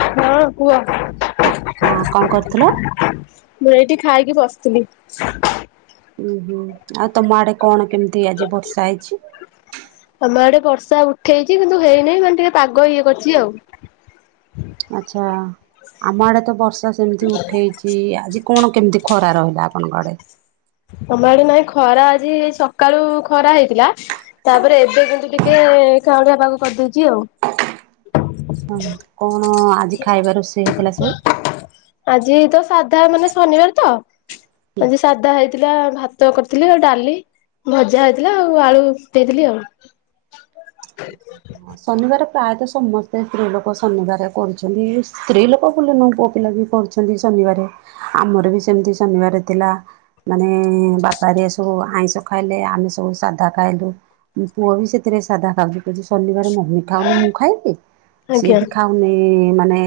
ହଁ କୁହ। ହଁ ହଁ କଣ କରୁଥିଲ? ମୁଁ ଏଇଠି ଖାଇକି ବସିଥିଲି। ଉୁଁ ହୁଁ ଆଉ ତମ ଆଡେ କଣ କେମିତି ଆଜି ବର୍ଷା ହେଇଛି? ଆମ ଆଡେ ବର୍ଷା ଉଠେଇଛି କିନ୍ତୁ ହେଇନାହିଁ ମାନେ ଟିକେ ପାଗ ଇଏ କରିଛି ଆଉ। ଆଚ୍ଛା ଆମ ଆଡେ ତ ବର୍ଷା ସେମିତି ଉଠେଇଚି ଆଜି କଣ କେମତି ଖରା ରହିଲା ଆପଣଙ୍କ ଆଡେ? ତମ ଆଡେ ନାଇଁ ଖରା ଆଜି ସକାଳୁ ଖରା ହେଇଥିଲା, ତାପରେ ଏବେ କିନ୍ତୁ ଟିକେ କାଉଁଳିଆ ପାଗ କରିଦଉଛି ଆଉ। ହ ହଁ କଣ ଆଜି ଖାଇବା ରୋଷେଇ ହେଇଥିଲା ସବୁ? ଆଜି ତ ସାଧା ମାନେ ଶନିବାର ତ, ଆଜି ସାଧା ହେଇ ଥିଲା ଭାତ କରିଥିଲି ଆଉ ଡାଲି, ଭଜା ହେଇଥିଲା ଆଉ ଆଳୁ ଦେଇଥିଲି ଆଉ। ହଁ ଶନିବାର ପ୍ରାୟତଃ ସମସ୍ତେ ସ୍ତ୍ରୀ ଲୋକ ଶନିବାର କରୁଛନ୍ତି। ସ୍ତ୍ରୀ ଲୋକ ବୋଲି ନୁହଁ ପୁଅ ପିଲା ବି କରୁଛନ୍ତି ଶନି ନିବାରେ। ଆମର ବି ସେମତି ଶନିବାର ଥିଲା ମାନେ ବାପା ହେରିକା ସବୁ ଆଇଁଷ ଖା ଖାଇଲେ ଆମେ ସବୁ ସାଧା ଖାଇଲୁ। ପୁଅ ବି ସେଥିରେ ସାଧା ଖାଉନି କହୁଛି ଶନିବାରେ ମମି ଖାଉନି ମୁଁ ଖାଇବି? ସିଏ ଆଜ୍ଞା ବି ଖାଉନି ମାନେ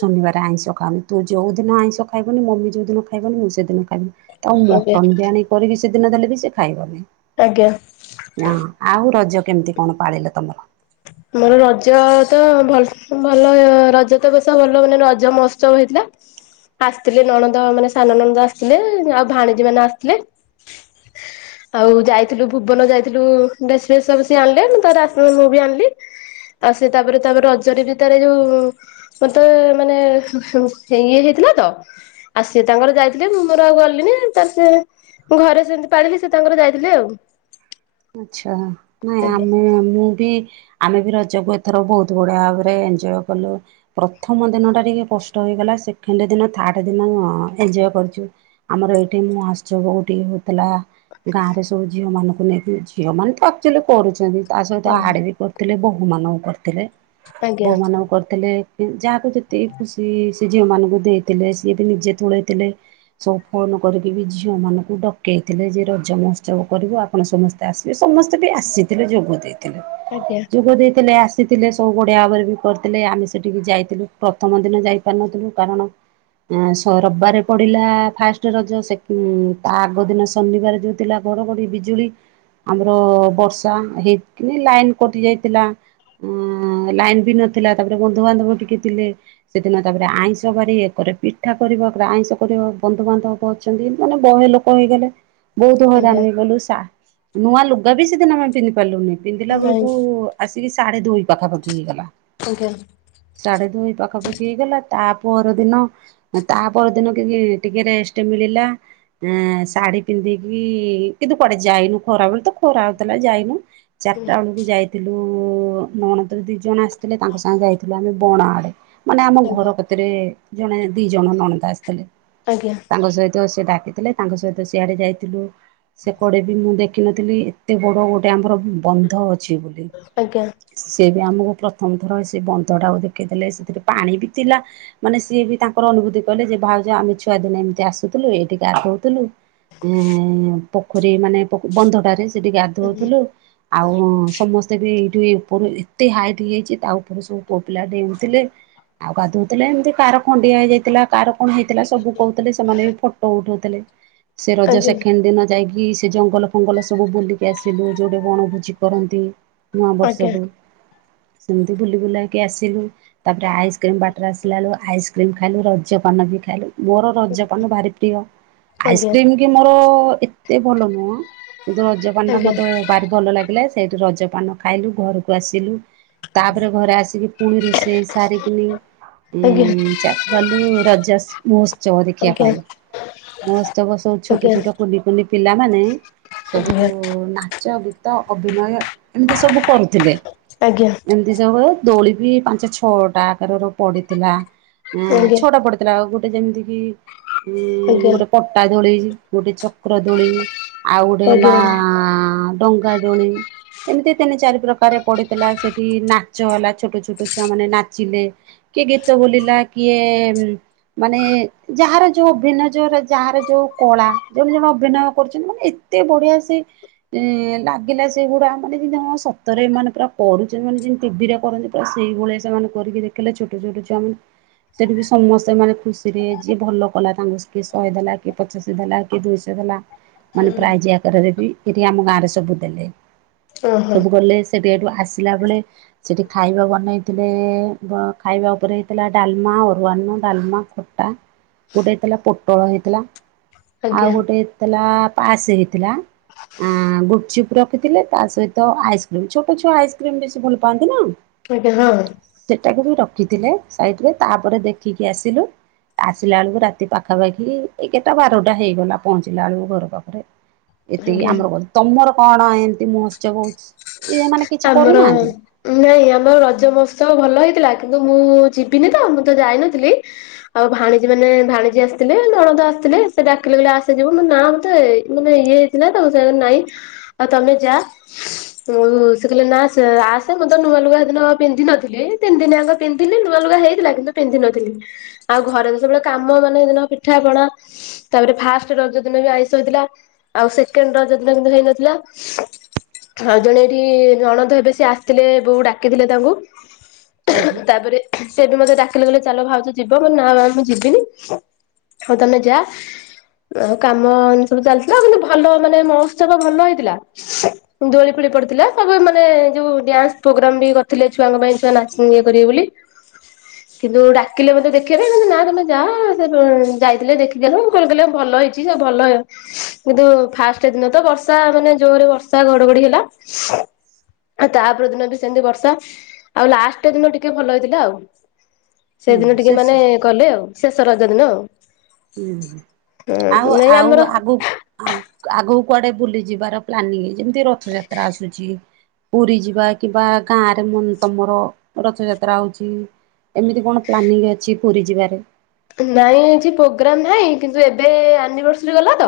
ଶନିବାର ଆଇଁଷ ଖାଉନି। ତୁ ଯୋଉ ଦିନ ଆଇଁଷ ଖାଇବନି ମମି ଯୋଉଦିନ ଖାଇବନି ମୁଁ ସେଇଦିନ ଖାଇବିନି। ଆଉ ଆଜ୍ଞା ମଟନ ବି ଆଣି କରିବି ସେଦିନ ଦେଲେ ବି ସେ ଖାଇବନି। ଆଜ୍ଞା। ନାଁ ଆଉ ରଜ କେମିତି କଣ ପାଳିଲ ତମର? ମୋର ରଜ ତ ଭଲ ଭଲ ରଜ ତ ବେଶ ଭଲ ମାନେ ରଜ ମହୋତ୍ସବ ହେଇଥିଲା। ଆସିଥିଲେ ନଣନ୍ଦ ମାନେ ସାନ ନଣନ୍ଦ ଆସିଥିଲେ, ଆଉ ଭାଣିଜୀ ମାନେ ଆସିଥିଲେ। ଆଉ ଯାଇଥିଲୁ ଭୁବନ ଯାଇଥିଲୁ ଡ୍ରେସ ଫେସ ସବୁ ସିଏ ଆଣିଲେ ତର ମୁଁ ବି ଆଣିଲି। ଆଉ ସେ ତାପରେ ତାପରେ ରଜରେ ବି ଥରେ ଯୋଉ ମତେ ମାନେ ଇଏ ହେଇଥିଲା ତ ଆଉ ସିଏ ତାଙ୍କର ଯାଇଥିଲେ ମୁଁ ମୋର ଆଉ ଗଲିଣିି ତ ସେ ଘରେ ସେମିତି ପାଳିଲି ସେ ତାଙ୍କର ଯାଇଥିଲେ ଆଉ। ଆଚ୍ଛା। ନାଇଁ ଆଜ୍ଞା ଆମେ ମୁଁ ବି ଆମେ ବି ରଜକୁ ଏଥର ବହୁତ ବଢିଆ ଭାବରେ ଏନ୍ଜୟ କଲୁ। ପ୍ରଥମ ଦିନ ଟା ଟିକେ କଷ୍ଟ ହୋଇଗଲା। ସେକେଣ୍ଡ ଦିନ ଥାର୍ଡ ଦିନ ଏଞ୍ଜୟ କରିଚୁ। ଆମର ଏଇଠି ମୁଁ ଆସଚ କୋଉଠି ଥିଲା ଗାଁରେ ସବୁ ଝିଅମାନଙ୍କୁ ନେଇକି ଝିଅମାନେ ତ ଆକ୍ଚୁଆଲି କରୁଚନ୍ତି। ତା ସହିତ ଆଡ଼େ ବି କରୁଥିଲେ ବୋହୂମାନଙ୍କୁ କରିଥିଲେ। ଆଜ୍ଞା ବୋହୂମାନଙ୍କୁ କରିଥିଲେ ଯାହାକୁ ଯେତିକି ଖୁସି ସେ ଝିଅ ମାନଙ୍କୁ ଦେଇଥିଲେ, ସିଏ ବି ନିଜେ ତୋଳେଇଥିଲେ ସବୁ ଫୋନ୍ କରିକି ବି ଝିଅ ମାନଙ୍କୁ ଡକେଇଥିଲେ ଯେ ରଜ ମହୋତ୍ସବ କରିବୁ ଆପଣ ସମସ୍ତେ ସ୍ତେ ଆସିବେ ସମସ୍ତେ ବି ଆସିଥିଲେ ଯୋଗ ଦେଇଥିଲେ। ଆଜ୍ଞା ଯୋଗ ଦେଇଥିଲେ ଆସି ସିଏ ଥିଲେ ସବୁ ବଢ଼ିଆ ଭାବରେ ବି କରିଥିଲେ। ଆମେ ସେଠିକି ଯାଇଥିଲୁ ପ୍ରଥମ ଦିନ ଯାଇପାରିନଥିଲୁ କାରଣ ଆ ସ ରବିବାରେ ପଡିଲା ଫାଷ୍ଟ ରଜ, ସେଇଠୁ ତା ଆଗ ଦିନ ଶନିବାର ଯୋଉ ଥିଲା ଘଡଘଡି ବିଜୁଳି ଆମର ବର୍ଷା ହେଇକିନି ଲାଇନ କଟି ଯାଇଥିଲା। ଅ ଲାଇନ ବି ନଥିଲା ତାପରେ ବନ୍ଧୁବାନ୍ଧବ ଟିକେ ଥିଲେ ସେଦିନ ତାପରେ ଆଇଁଷ ବାରି ଇଏ କ ଇଏ ପିଠା କରିବ ଏପଟେ ଆଇଁଷ କରିବ ବନ୍ଧୁବାନ୍ଧବ ଅଛନ୍ତି ମାନେ ବହେ ଲୋକ ହେଇଗଲେ, ବହୁତ ଆଜ୍ଞା ହଇରାଣ ହେଇଗଲୁ ସା ନୂଆ ଲୁଗା ବି ସେଦିନ ଆମେ ପିନ୍ଧି ପାରିଲୁନି। ପିନ୍ଧିଲା ନାଇଁ ବେଳକୁ ଆସିକି ସାଢେ ଦୁଇ ପାଖାପାଖି ହେଇଗଲା। ଆଜ୍ଞା ସାଢେ ଦୁଇ ପାଖାପାଖି ହେଇଗଲା ତା ପର ଦିନ ତା ପର ଦିନ କି ଟିକେ ରେଷ୍ଟ ମିଳିଲା ଆ ଶାଢୀ ପିନ୍ଧିକି କିନ୍ତୁ କୁଆଡେ ଯାଇନୁ ଖରାବେଳେ ତ ଖରା ହଉଥିଲା ଯାଇନୁ। ଚାରିଟା ବେଳକୁ ଯାଇଥିଲୁ ନଣନ୍ଦର ଦି ଜଣ ଆସି ଥିଲେ ତାଙ୍କ ସାଙ୍ଗେ ଯାଇଥିଲେ ଆମେ ବଣ ଆଡ଼େ। ମାନେ ଆମ ଘର କତେରେ ଜଣେ ଦି ଜଣ ନଣନ୍ଦ ଆସିଥିଲେ। ଆଜ୍ଞା ତାଙ୍କ ସହିତ ସେ ଡାକି ଥିଲେ ତାଙ୍କ ସହିତ ସିଆଡେ ଯାଇଥିଲୁ। ସେପଡେ ବି ମୁଁ ଦେଖିନଥିଲି ଏତେ ବଡ ଗୋଟେ ଆମର ବନ୍ଧ ଅଛି ବୋଲି ଆଜ୍ଞା ଆଜ୍ଞା ସେବି ଆମକୁ ପ୍ରଥମ ଥର ସେ ବନ୍ଧ ଟାକୁ ଦେଖେଇଦେଲେ ସେଥିରେ ପାଣି ବି ଥିଲା ମାନେ ସିଏ ବି ତାଙ୍କର ଅନୁଭୂତି କଲେ ଯେ ବାହାଘ ଆମେ ଛୁଆ ଦିନ ଏମିତି ଆସୁଥିଲୁ ଏଇଠି ଗାଧୋଉଥିଲୁ ଉ ପୋଖରୀ ମାନେ ବନ୍ଧଟାରେ ସେଠି ଗାଧଉଥିଲୁ ଆଉ ସମସ୍ତେ ତେ ଏଇଠି ଉପ ଏତେ ହାଇଟ୍ ହେଇଯାଇଛି ତା ଉପରେ ସବୁ ପୁଅପିଲା ଡେଉଥିଲେ। ଆଉ ଗାଧଉଥିଲେ ଏମିତି କାହାର ଖଣ୍ଡିଆ ହେଇଯାଇଥିଲା କାହାର କଣ ହେଇଥିଲା ସବୁ କହୁଥିଲେ ସେମାନେ ବି ଫଟୋ ଉଠଉଥିଲେ। ସେ ରଜ ଆଜ୍ଞା ସେଖେଣ୍ଡ ଦିନ ଯାଇକି ସେ ଜଙ୍ଗଲ ଫଙ୍ଗଲ ସବୁ ବୁଲିକି ଆସିଲୁ ଯେଉଁଠି ବଣଭୋଜି କରନ୍ତି ନୂଆ ଆଜ୍ଞା ବର୍ଷକୁ ସେମିତି ବୁଲି ବୁଲାଇକି ଆସିଲୁ ତାପରେ ଆଇସ୍କ୍ରିମ୍ ବାଟରେ ଆସିଲା ଆଳୁକୁ ଆଇସ୍କ୍ରିମ୍ ଖାଇଲୁ ରଜପାନ ବି ଖାଇଲୁ। ମୋର ରଜପାନ ଭାରି ପ୍ରିୟ ଆଜ୍ଞା ଆଇସ୍କ୍ରିମ କି ମୋର ଏତେ ଭଲ ନୁହଁ। କିନ୍ତୁ ରଜପାନ ଆଜ୍ଞା ଟା ଆଜ୍ଞା ମତେ ଭାରି ଭଲ ଲାଗିଲା ସେଇଠି ରଜପାନ ଖାଇଲୁ ଘରକୁ ଆସିଲୁ। ତାପରେ ଘରେ ଆସିକି ପୁଣି ରୋଷେଇ ସାରିକି ହୁଁ ଆଜ୍ଞା। ଚା କଲୁ ରଜମହୋତ୍ସବ ଆଜ୍ଞା ଦେଖିବା। ମହୋତ୍ସବ ସବୁ ଆଜ୍ଞା ଛୋଟଛୋଟ କୁନିକୁନି ପିଲାମାନେ ଆଜ୍ଞା ସବୁ ନାଚ ତ ଅଭିନୟ ଏମିତି ସବୁ କରୁଥିଲେ ଆଜ୍ଞା ଏମିତି ସବୁ ଦୋଳି ବି ପାଞ୍ଚ ଛଅଟା ଆକାର ପଡିଥିଲା ଏ ଆଜ୍ଞା ଛଅଟା ପଡିଥିଲାଉ ଗୋଟେ ଗଟେ ଯେମିତି କି ଆଜ୍ଞା ଗୋଟେ ପଟାଦୋଳି ଗୋଟେ ଚକ୍ରଦୋଳି ଆ ହେଲା ଆଜ୍ଞା ଡଙ୍ଗାଦୋଳି ଏମିତି ତିନି ଚାରି ପ୍ରକାର ପଡିଥିଲା ସେଠି ନାଚ ହେଲା ଛୋଟ ଛୋଟ ଛୁଆ ମାନେ ନାଚିଲେ। କିଏ ଗୀତ ବୋଲିଲା କିଏ ମାନେ ଯାହାର ଯୋଉଁ ଅଭିନୟ ଯୋର ଯାହାର ଯୋଉଁ କଳା ଜୋ ଜଣେ ଅଭିନୟ କରୁଛନ୍ତି ମାନେ ଏତେ ବଢିଆ ସେ ଏ ଲାଗିଲା ସେଗୁଡା ମାନେ ଯେମିତି କଣ ସତରେମାନେ ପୁରା କରୁଛନ୍ତି ମାନେ ଯେମିତି ଟିଭିରେ କରନ୍ତି ପୁରା ସେଇଭଳିଆ ସେମାନେ କରିକି ଦେଖିଲେ ଛୋଟ ଛୋଟ ସେଠି ବି ସମସ୍ତେ ମାନେ ଖୁସିରେହ ଯିଏ ଭଲ କଲା ତାଙ୍କୁ କିଏ ଶହେ ଦେଲା କିଏ ପଚାଶେ ଦେଲା କିଏ ଦୁଇଶହ ଦେଲା। ମାନେ ପ୍ରାୟ ଯ ଆକାରରେ ବି ଏଠି ଆମ ଗାଁ ରେ ସବୁ ଦେଲେ ଓହୋ ସବୁ ଗଲେ ସେ ବେଠୁ ଆସିଲା ବେଳେ ସେଠି ଖାଇବା ବନେଇଥିଲେ ଖାଇବା ଉପରେ ହେଇଥିଲା ଡାଲମା ଅରୁଆନ ଡାଲମା ଖଟା ଗୋଟେ ହେଇଥିଲା ପୋଟଳ ହେଇଥିଲା। ଆଉ ଆଜ୍ଞା ଗୋଟେଥିଲା ପାସ ହେଇଥିଲା। ଆ ଗୁପଚୁପ୍ ରଖିଥିଲେ ତା ସହିତ ଆଇସ୍କ୍ରିମ୍ ଛୋଟ ଛୁଆ ଆଇସ୍କ୍ରିମ୍ ବେଶୀ ଭଲ ପାଆନ୍ତି ନାଁ। ଆଜ୍ଞା ହଁ। ରଖିଥିଲେ ସାଇଟି ରେ ତାପରେ ଦେଖିକି ଆସିଲୁ। ଆସିଲା ବେଳକୁ ରାତି ପାଖାପାଖି ଏଗଟା ବାରଟା ହେଇଗଲା ପହଞ୍ଚିଲା ବେଳକୁ ଘର ପାଖକୁ। ଏତିକି ଆଜ୍ଞା ଆମର କ ତମର କଣ ଏମିତି ମୁତ୍ସବ ହୋଉଛି? ଆମର ନାଇଁ ଆମର ରଜ ମହୋତ୍ସବ ଭଲ ହେଇ ଥିଲା କିନ୍ତୁ ମୁଁ ଯିବିନି ତ ମୁଁ ତ ଯାଇନଥିଲି ଆଉ ଭାଣିଜୀ ମାନେ ଭାଣିଜୀ ଆସିଥିଲେ ନ ଆସିଥିଲେ ସେ ଡାକିଲେ ଆସିଲେ ଆସେ ଯିବୁ ନାଁ ମତେ ମାନେ ଇଏ ହେଇଥିଲା ତା ସାଙ୍ଗ ନାଇଁ ଆଉ ତମେ ଯା ଉ ସେ କହିଲେ ନାଁ ସେ ଆସେ ମୁଁ ତ ନୂଆ ଲୁଗା ହେଦିନ ପିନ୍ଧିନଥିଲି ତିନି ଦିନଆ ପିନ୍ଧିଲି ନୂଆ ଲୁଗା ହେଇଥିଲା କିନ୍ତୁ ପୀଧିନଥିଲି ଆଉ ଘରେ ଯେବେଳେ କାମ ମାନେ ପିଠା ପଣା ତାପରେ ଫାଷ୍ଟ ରଜ ଦିନ ଆଇଁସ ଥିଲା ଆଉ ସେକେଣ୍ଡ ରଜ ଦିନ ହେଇନଥିଲା ଆଉ ଜଣେ ଏଠି ଜଣନ୍ତ ହେବେ ସେ ଆସିଥିଲେ ବୋଉ ଡାକିଥିଲେ ତାଙ୍କୁ ଆଜ୍ଞା ତାପରେ ସେ ବି ମତେ ଡକିଲେ ଚାଲ ଭାଉଜ ଯିବ ନାଁ ମୁଁ ଯିବିନି ଆଉ ତମେ ଯା ଆଉ କାମ ଏତି ସବୁ ଚାଲିଥିଲା ଆଉ କିନ୍ତୁ ଭଲ ମାନେ ମହୋତ୍ସବ ଭଲ ହେଇଥିଲା ଦୋଳି ଫୋଳି ପଡିଥିଲା। ସ ମାନେ ଯୋଉଁ ଡ୍ୟାନ୍ସ ପ୍ରୋଗ୍ରାମ ବି କରିଥିଲେ ଛୁଆଙ୍କ ପାଇଁ ଛୁଆ ନାଚ ଇଏ କରିବେ ବୋଲି। କିନ୍ତୁ ଡାକିଲେ ମତେ ଦେଖିବା ପାଇଁ ନାଁ ତମେ ଯା ଯାଇଥିଲେ ଦେଖିଦେଲୁ ଭଲ ଭଲ ହେଇଛି ସ ଭଲ ହ କିନ୍ତୁ ଫାଷ୍ଟ ଦିନ ତ ବର୍ଷା ମାନେ ଜୋରରେ ବର୍ଷା ଘଡଘଡି ହେଲା। ଆଉ ତାପରଦିନ ସେମିତି ବର୍ଷା ଆଉ ଲାଷ୍ଟ ଦିନ ଟିକେ ଭଲ ହେଇଥିଲା ଆଉ ହୁଁ ସେଦିନ ସେ ଟିକେ ମାନେ କଲେ ଆଉ ଶେଷ ରଜ ଦିନ ଆଉ। ହୁଁ ଆଉ ହୁଁ ନାଇଁ ଆଉ ଆମର ଆଗ ଆଗକୁ ଆଗକୁ କୁଆଡ଼େ ବୁଲିଯିବାର ପ୍ଲାନିଂ ଯେମିତି ରଥଯାତ୍ରା ଆସୁଛି ପୁରୀ ଯିବା କିମ୍ବା ଗାଁରେ ମ ତମର ରଥଯାତ୍ରା ହଉଚି ଏମିତି କଣ ପ୍ଲାନିଂ ଅଛି ପୁରୀ ଯିବାରେ? ନାଇଁ କିଛି ପ୍ରୋଗ୍ରାମ ନହିଁ କିନ୍ତୁ ଏବେ ଆନିଭର୍ସରୀ ଗଲା ତ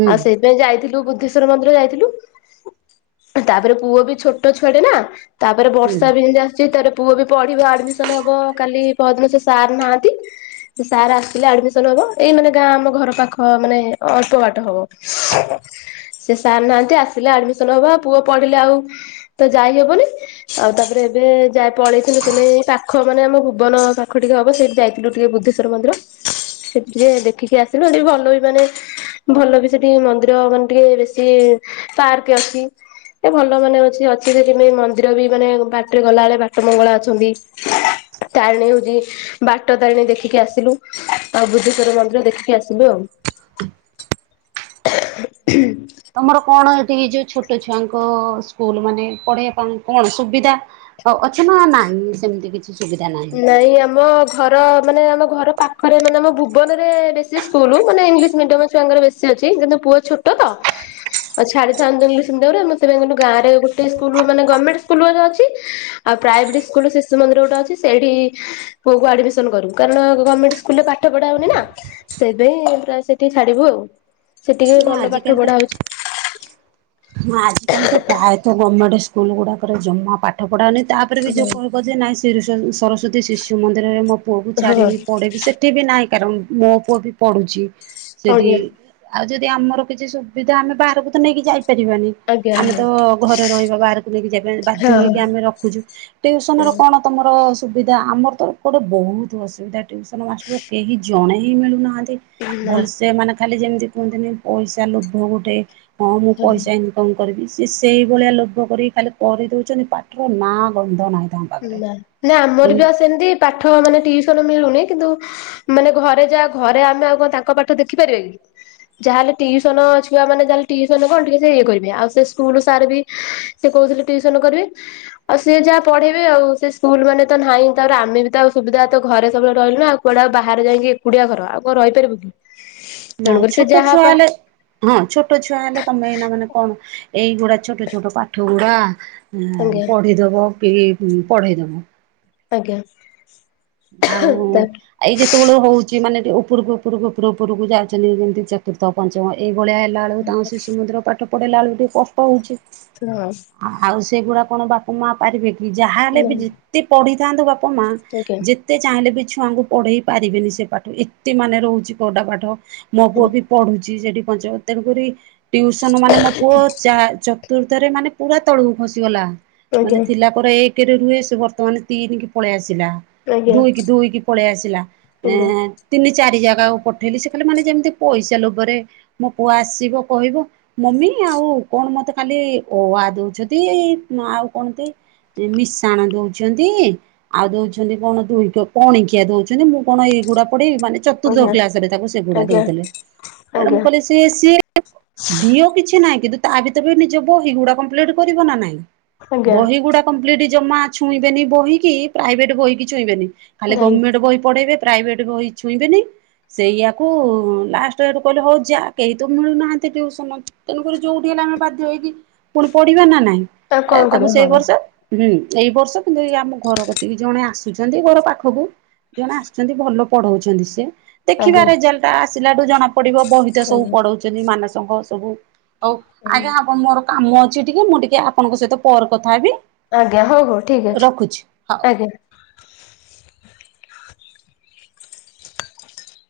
ହୁଁ ସେଇପାଇଁ ଯାଇଥିଲୁ ବୁଦ୍ଧେଶ୍ୱର ମନ୍ଦିର ଯାଇ ଥିଲୁ ତାପରେ ପୁଅ ବି ଛୋଟ ଛୁଆଟେ ନା ତାପରେ ହୁଁ ବର୍ଷା ବି ହେମିତି ଆସୁଚି ତାର ପୁଅ ଏବେ ପଢିବ ଆଡମିସନ୍ ହବ କାଲି ପରଦିନ ସେ ସାର୍ ନାହାନ୍ତି। ସାର୍ ଆସିଲେ ଆଡମିସନ୍ ହବ ଏଇ ମାନେ ଗାଁ ଆମ ଘର ପାଖ ମାନେ ଅଳ୍ପ ବାଟ ହବ। ସେ ସାର୍ ନାହାନ୍ତି ଆସିଲେ ଆଡମିସନ ହବ ପୁଅ ପଢିଲେ ଆଉ ତ ଯାଇହବନି ଆ ଆଉ ତାପରେ ଏବେ ଯା ପଳେଇଥିଲୁ ତମ ପାଖ ମାନ ଆମ ଭୁବନ ପାଖ ଟିକେ ହବ ସେଇଠି ଯାଇଥିଲୁ ଟିକେ ବୁଦ୍ଧେ ସର ମନ୍ଦିର। ସେଠି ଟିକେ ଦେଖିକି ଆସିଲୁ ହେଟି ଭଲ ବି ମାନେ ଭଲ ବି ସେଠି ମନ୍ଦିର ମାନେ ଟିକେ ବେଶୀ ପାର୍କ ଅଛି। ଏ ଭଲ ମାନେ ଅଛି ଅଛି ସେଠି ମେ ମନ୍ଦିର ବି ମାନେ ବାଟରେ ଗଲାବେଳେ ବାଟ ମଙ୍ଗଳା ଅଛନ୍ତି। ତାରିଣୀ ହଉଚି ବାଟ ତାରିଣୀ ଦେଖିକି ଆସି ଆସିଲୁ ଆଉଁ ବୁଦ୍ଧେଶ୍ଵର ମନ୍ଦିର ଦେଖିକି ଆସିଲୁ ଆଉ। ତମର କଣ ଏ ଏଇ ଯଉ ଛୋଟ ଛୁଆଙ୍କ ସ୍କୁଲ ମାନେ ପଢ଼େଇବା ପାଇଁ କଣ ସୁବିଧା ଅ ଅଛି ନା ନାଇଁ ସେମିତି କିଛି? ସୁବିଧା ନାହିଁ ନାଇଁ ଆମ ଘର ମାନେ ଆମ ଘର ପାଖରେ ମାନେ ଆମ ଭୁବନରେ ବେଶୀ ସ୍କୁଲ୍ ମାନେ ଇଂଲିଶ ମିଡିୟମ ଛୁଆଙ୍କର ବେଶୀ ଅ ଛି ଯେହେତୁ ପୁଅ ଛୋଟ ଆଉ ଛାଡିଥାନ୍ତୁ ଇଂଲିଶ ମିଡିୟମ ରେ ମତେ [unintelligible] ଗାଁରେ ଗୋଟେ ସ୍କୁଲ ମାନେ ଗମେଣ୍ଟ ସ୍କୁଲ୍ ଅଛି ଆଉ ପ୍ରାଇଭେଟ ସ୍କୁଲ ଶିଶୁ ମନ୍ଧିର ଗୋଟ ଅଛି। ସେଇଠି ପୁଅକୁ ଆଡମିସନ୍ କରୁ କାରଣ ଗମେଣ୍ଟ ସ୍କୁଲରେ ପାଠ ପଢା ହଉନି ନା ସେପାଇଁ ପ୍ରାୟ ସେଠିକି ଛାଡିବୁ ଆଉ ସେଠି ଟିକେ ନା ଭଲ ପାଠ ଆଜିକାଲି ତ ପଢା ହଉଚି। ହଁ ଆଜିକାଲି ତ ପ୍ରାୟତ ଗମେଣ୍ଟ ସ୍କୁଲ ଗୁଡାକରେ ଜମା ପାଠ ପଢା ହଉନି। ତା ପରେ ବି ଯୋଉ କଣ କହୁଚି ନାଇଁ ଶିରି ସରସ୍ଵତୀ ଶିଶୁ ମନ୍ଦିରରେ ମୋ ପୁଅକୁ ହଁ ଛାଡ଼ିବି ପଢ଼େଇିବି ସେଠି ବି ନାହିଁ। କାରଣ ମୋ ପୁଅ ବି ପଢୁଚି ସେଠି ଆଜ୍ଞା ଆଉ ଯଦି ଯେ ଆମର କିଛି ସୁବିଧା ଆମେ ବାହାରକୁ ତ ନେଇକି ଯାଇ ପାରିବାନି ଆଜ୍ଞା ଆମେ ତ ଘରେ ରହିବା ବାହାରକୁ ନେଇକି ଯାଇପାରିବାନି ବାଧ୍ୟ ହଁ ହେଇକି ଆମେ ରଖୁଚୁ ଟିୟୁସନ ଆଉ କଣ ହଁ ତମର ସ ସୁବିଧା ଆମର ତ ଏପଟେ ବହୁତ ଅସୁବିଧା ଟିଉସନ୍ ମାଷ୍ଟର କେହି ଜଣେ ହିଁ ମିଳୁନାହାନ୍ତି। ନା ଭଲସେ ମାନେ ଖାଲି ଯେମିତି କୁହନ୍ତିନି ପଇସା ଲୋଭ ଗୋଟେ ହଁ। ମୁଁ ପଇସା ଇନକମ୍ କରିବି ସେ ସେଇଭଳିଆ ଲୋଭ କରିକି ଖାଲି କରିଦଉଛନ୍ତି ପାଠର ନାଁ ଗନ୍ଧ ନାହିଁ। ତାଙ୍କ ପାଖରେ ନା ନା ଆମର ବି ଆ ସେମିତି ପାଠ ମାନେ ଟିଉସନ ମିଳୁନି କିନ୍ତୁ ମାନେ ଘରେ ଯାହା ଘରେ ଆମେ ଆଉ କଣ ତାଙ୍କ ପାଠ ଦେଖିପାରିବା କି ଯାହାହେଲେ ଟିଉସନ ଛୁଆ ମାନେ ଯହାେଲେ ଟିଉସନ୍ କଣ ଟିକେ କରିବେ ଆଉ ସେ ସ୍କୁଲ ସାର୍ ବି ସେ କହୁଥିଲେ ଟିଉସନ କରିବେ ଅ ସେ ଯାହା ପଢେଇବେ ଆଉ ସେ ସ୍କୁଲ ମାନେ ତ ନାହିଁ ତାର ଆମେ ବି ତ ସୁବିଧା ତ ଘରେ ସବୁବେଳେ ରହିଲୁନା କୁଆଡେ ବାହାରେ ଯାଇଁକି ଏକୁଟିଆ ଏକୁଟିଆ ଘର ଆଉ କଣ ରହିପାରିବୁ କି। ନାଇଁ ତେଣୁକରି ସେ ଛୋଟ ଯାହା ଛୁଆ ପା ହେଲେ ହଁ ଛୋଟ ଛୁଆ ହେଲେ ତମେ ଏଇନା ମାନେ କଣ ଏଇଗୁଡା ଛୋଟ ଛୋଟ ପାଠ ଗୁଡା ଆଜ୍ଞା ପଢିଇଦେବ ପି ପଢେଇ ଦବ। ଆଜ୍ଞା। ଆଉ ତାପରେ ଏଇ ଯେତେବେଳେ ହଉଛି ମାନେ ଉପରକୁ ଉପରକୁ ଉପର ଉପରକୁ ଯାଉଚନ୍ତି ଯେମିତି ଚତୁର୍ଥ ପଞ୍ଚମ ଏ ଏହିଭଳିଆ ହେଲା ବେଳକୁ ତାଙ୍କ ଶିଶୁମନ୍ଦିର ପାଠ ପଢେଇଲା ବେଳକୁ ଟିକେ କଷ୍ଟ ହଉଚି। ହଁ [unintelligible] ସେଗୁଡା କଣ ବାପା ମା ପାରିବେ କି? ଯାହାହଲେ ବି ଯେତେ ପଢିଥାନ୍ତୁ ବାପା ମା ଆଜ୍ଞା ଆଜ୍ଞା ଯେତେ ଚାହିଁଲେ ବି ଛୁଆଙ୍କୁ ପଢ଼େଇ ପାରିବେନି ସେ ପାଠ, ଏତେ ମାନେ ରହୁଛି କଡା ପାଠ ମୋ ପୁଅ ବି ପଢୁଛି ସେଠି ପଞ୍ଚ, ତେଣୁକରି ଟ୍ୟଉସନ ମାନେ -ମୋ ପୁଅ ଚତୁର୍ଥରେ ମାନେ ପୁରା ତଳକୁ ଖସିଗଲା, ମାନେ ଥିଲା ପରେ ଏକ [unintelligible] ରେ ରୁହେ ସେ ବର୍ତମାନ ତିନିକି ପଳେଇ ଆସିଲା ଆଜ୍ଞା ଆଜ୍ଞା ଦୁଇ, ଦୁଇକି, ପଳେଇ ଆସିଲା ଏ ତିନି ଚାରି ଜାଗା ପଠେଇଲି, ସେ କହିଲ ମାନେ ଯେମିତି ପଇସା ଲୋଭରେ, ମୋ ପୁଅ ଆସିବ କହିବ -ମମି ଆଉ କଣ? ମତେ ଖାଲି ଅ ଆ ଦଉଛନ୍ତି, ଏଇ ଆଉ କଣନ୍ତି ମିଶାଣ ଦଉଛନ୍ତି ଆଉ ଦଉଛନ୍ତି କଣ? ଦୁଇକ ପଣିକିଆ ଦଉଛନ୍ତି, ମୁଁ କଣ ଏଇଗୁଡା କୋଉଠି ମାନେ ଚତୁର୍ଥ ଆଜ୍ଞା କ୍ଲାସ ରେ ତାକୁ ସେ ଘୁଡା ଆଜ୍ଞା ଦଉଥିଲେ ତେଣୁ ଆଜ୍ଞା ମୁଁ କହିଲି -ସିଏ, ସିଏ ଦିଅ କିଛି ନାହିଁ, କିନ୍ତୁ ତା ଭିତରେ ନିଜ ବହି ଗୁଡା କପ୍ଲୀଟ୍ କରିବ କି ନାହିଁ, ଆଜ୍ଞା ବହି ଗୁଡା କ ଜମା ଛୁଇଁବେନି ବହି କି, ପ୍ରାଇଭେଟ ବହି କି ଛୁ ଇଁବେନି, ଖାଲି ଯାଇ ଗଭର୍ଣ୍ଣମେଣ୍ଟ ବହି ପଢେଇବେ। ପ୍ରାଇଭେଟ ବହି ଛୁଇଁବେନି ସେଇଆକୁ ଲାଷ୍ଟ ଆଡ କୁ କହିଲେ, ହଉ ଯା କେହି ତ ମିଳୁନାହାନ୍ତି ଟିୟୁସନ, ତେଣୁକରି ଯୋଉଠି ଆମେ ବାଧ୍ୟ ହେଇକି ପୁଣି ପଢିବା ନା ନାହିଁ ଆଉ କଣ ତାକୁ ସେଇ କରିବା ହଁ ବର୍ଷ, ହୁଁ ଏଇ ବର୍ଷ କିନ୍ତୁ ଏଇ ଆମ ଘର କତି ଜଣେ ଆସେ [unintelligible] ପାଖକୁ ଜଣେ ଆସୁଚନ୍ତି, ଭଲ ପଢଉଛନ୍ତି ସେ, ଦେଖବା ଆଜ୍ଞା ରେଜଲ୍ଟ ଆସୁ ଆସିଲାଠୁ ଜଣା ପଡିବ, ବହିତ ସବୁ ଆଜ୍ଞା ପଡଉଛନ୍ତି, ମାନସ ଅଙ୍କ ସବୁ, ହଉ ଆଜ୍ଞା ମୋର କାମ ଅଛି ଟିକେ, ମୁଁ ଟିକେ ଆପଣଙ୍କ ସହିତ ପରେ କଥା ହେବି। ଆଜ୍ଞା ହଉ ହଉ ଠିକ୍ ଅଛି, ରଖୁଛି ହଉ। ଆଜ୍ଞା।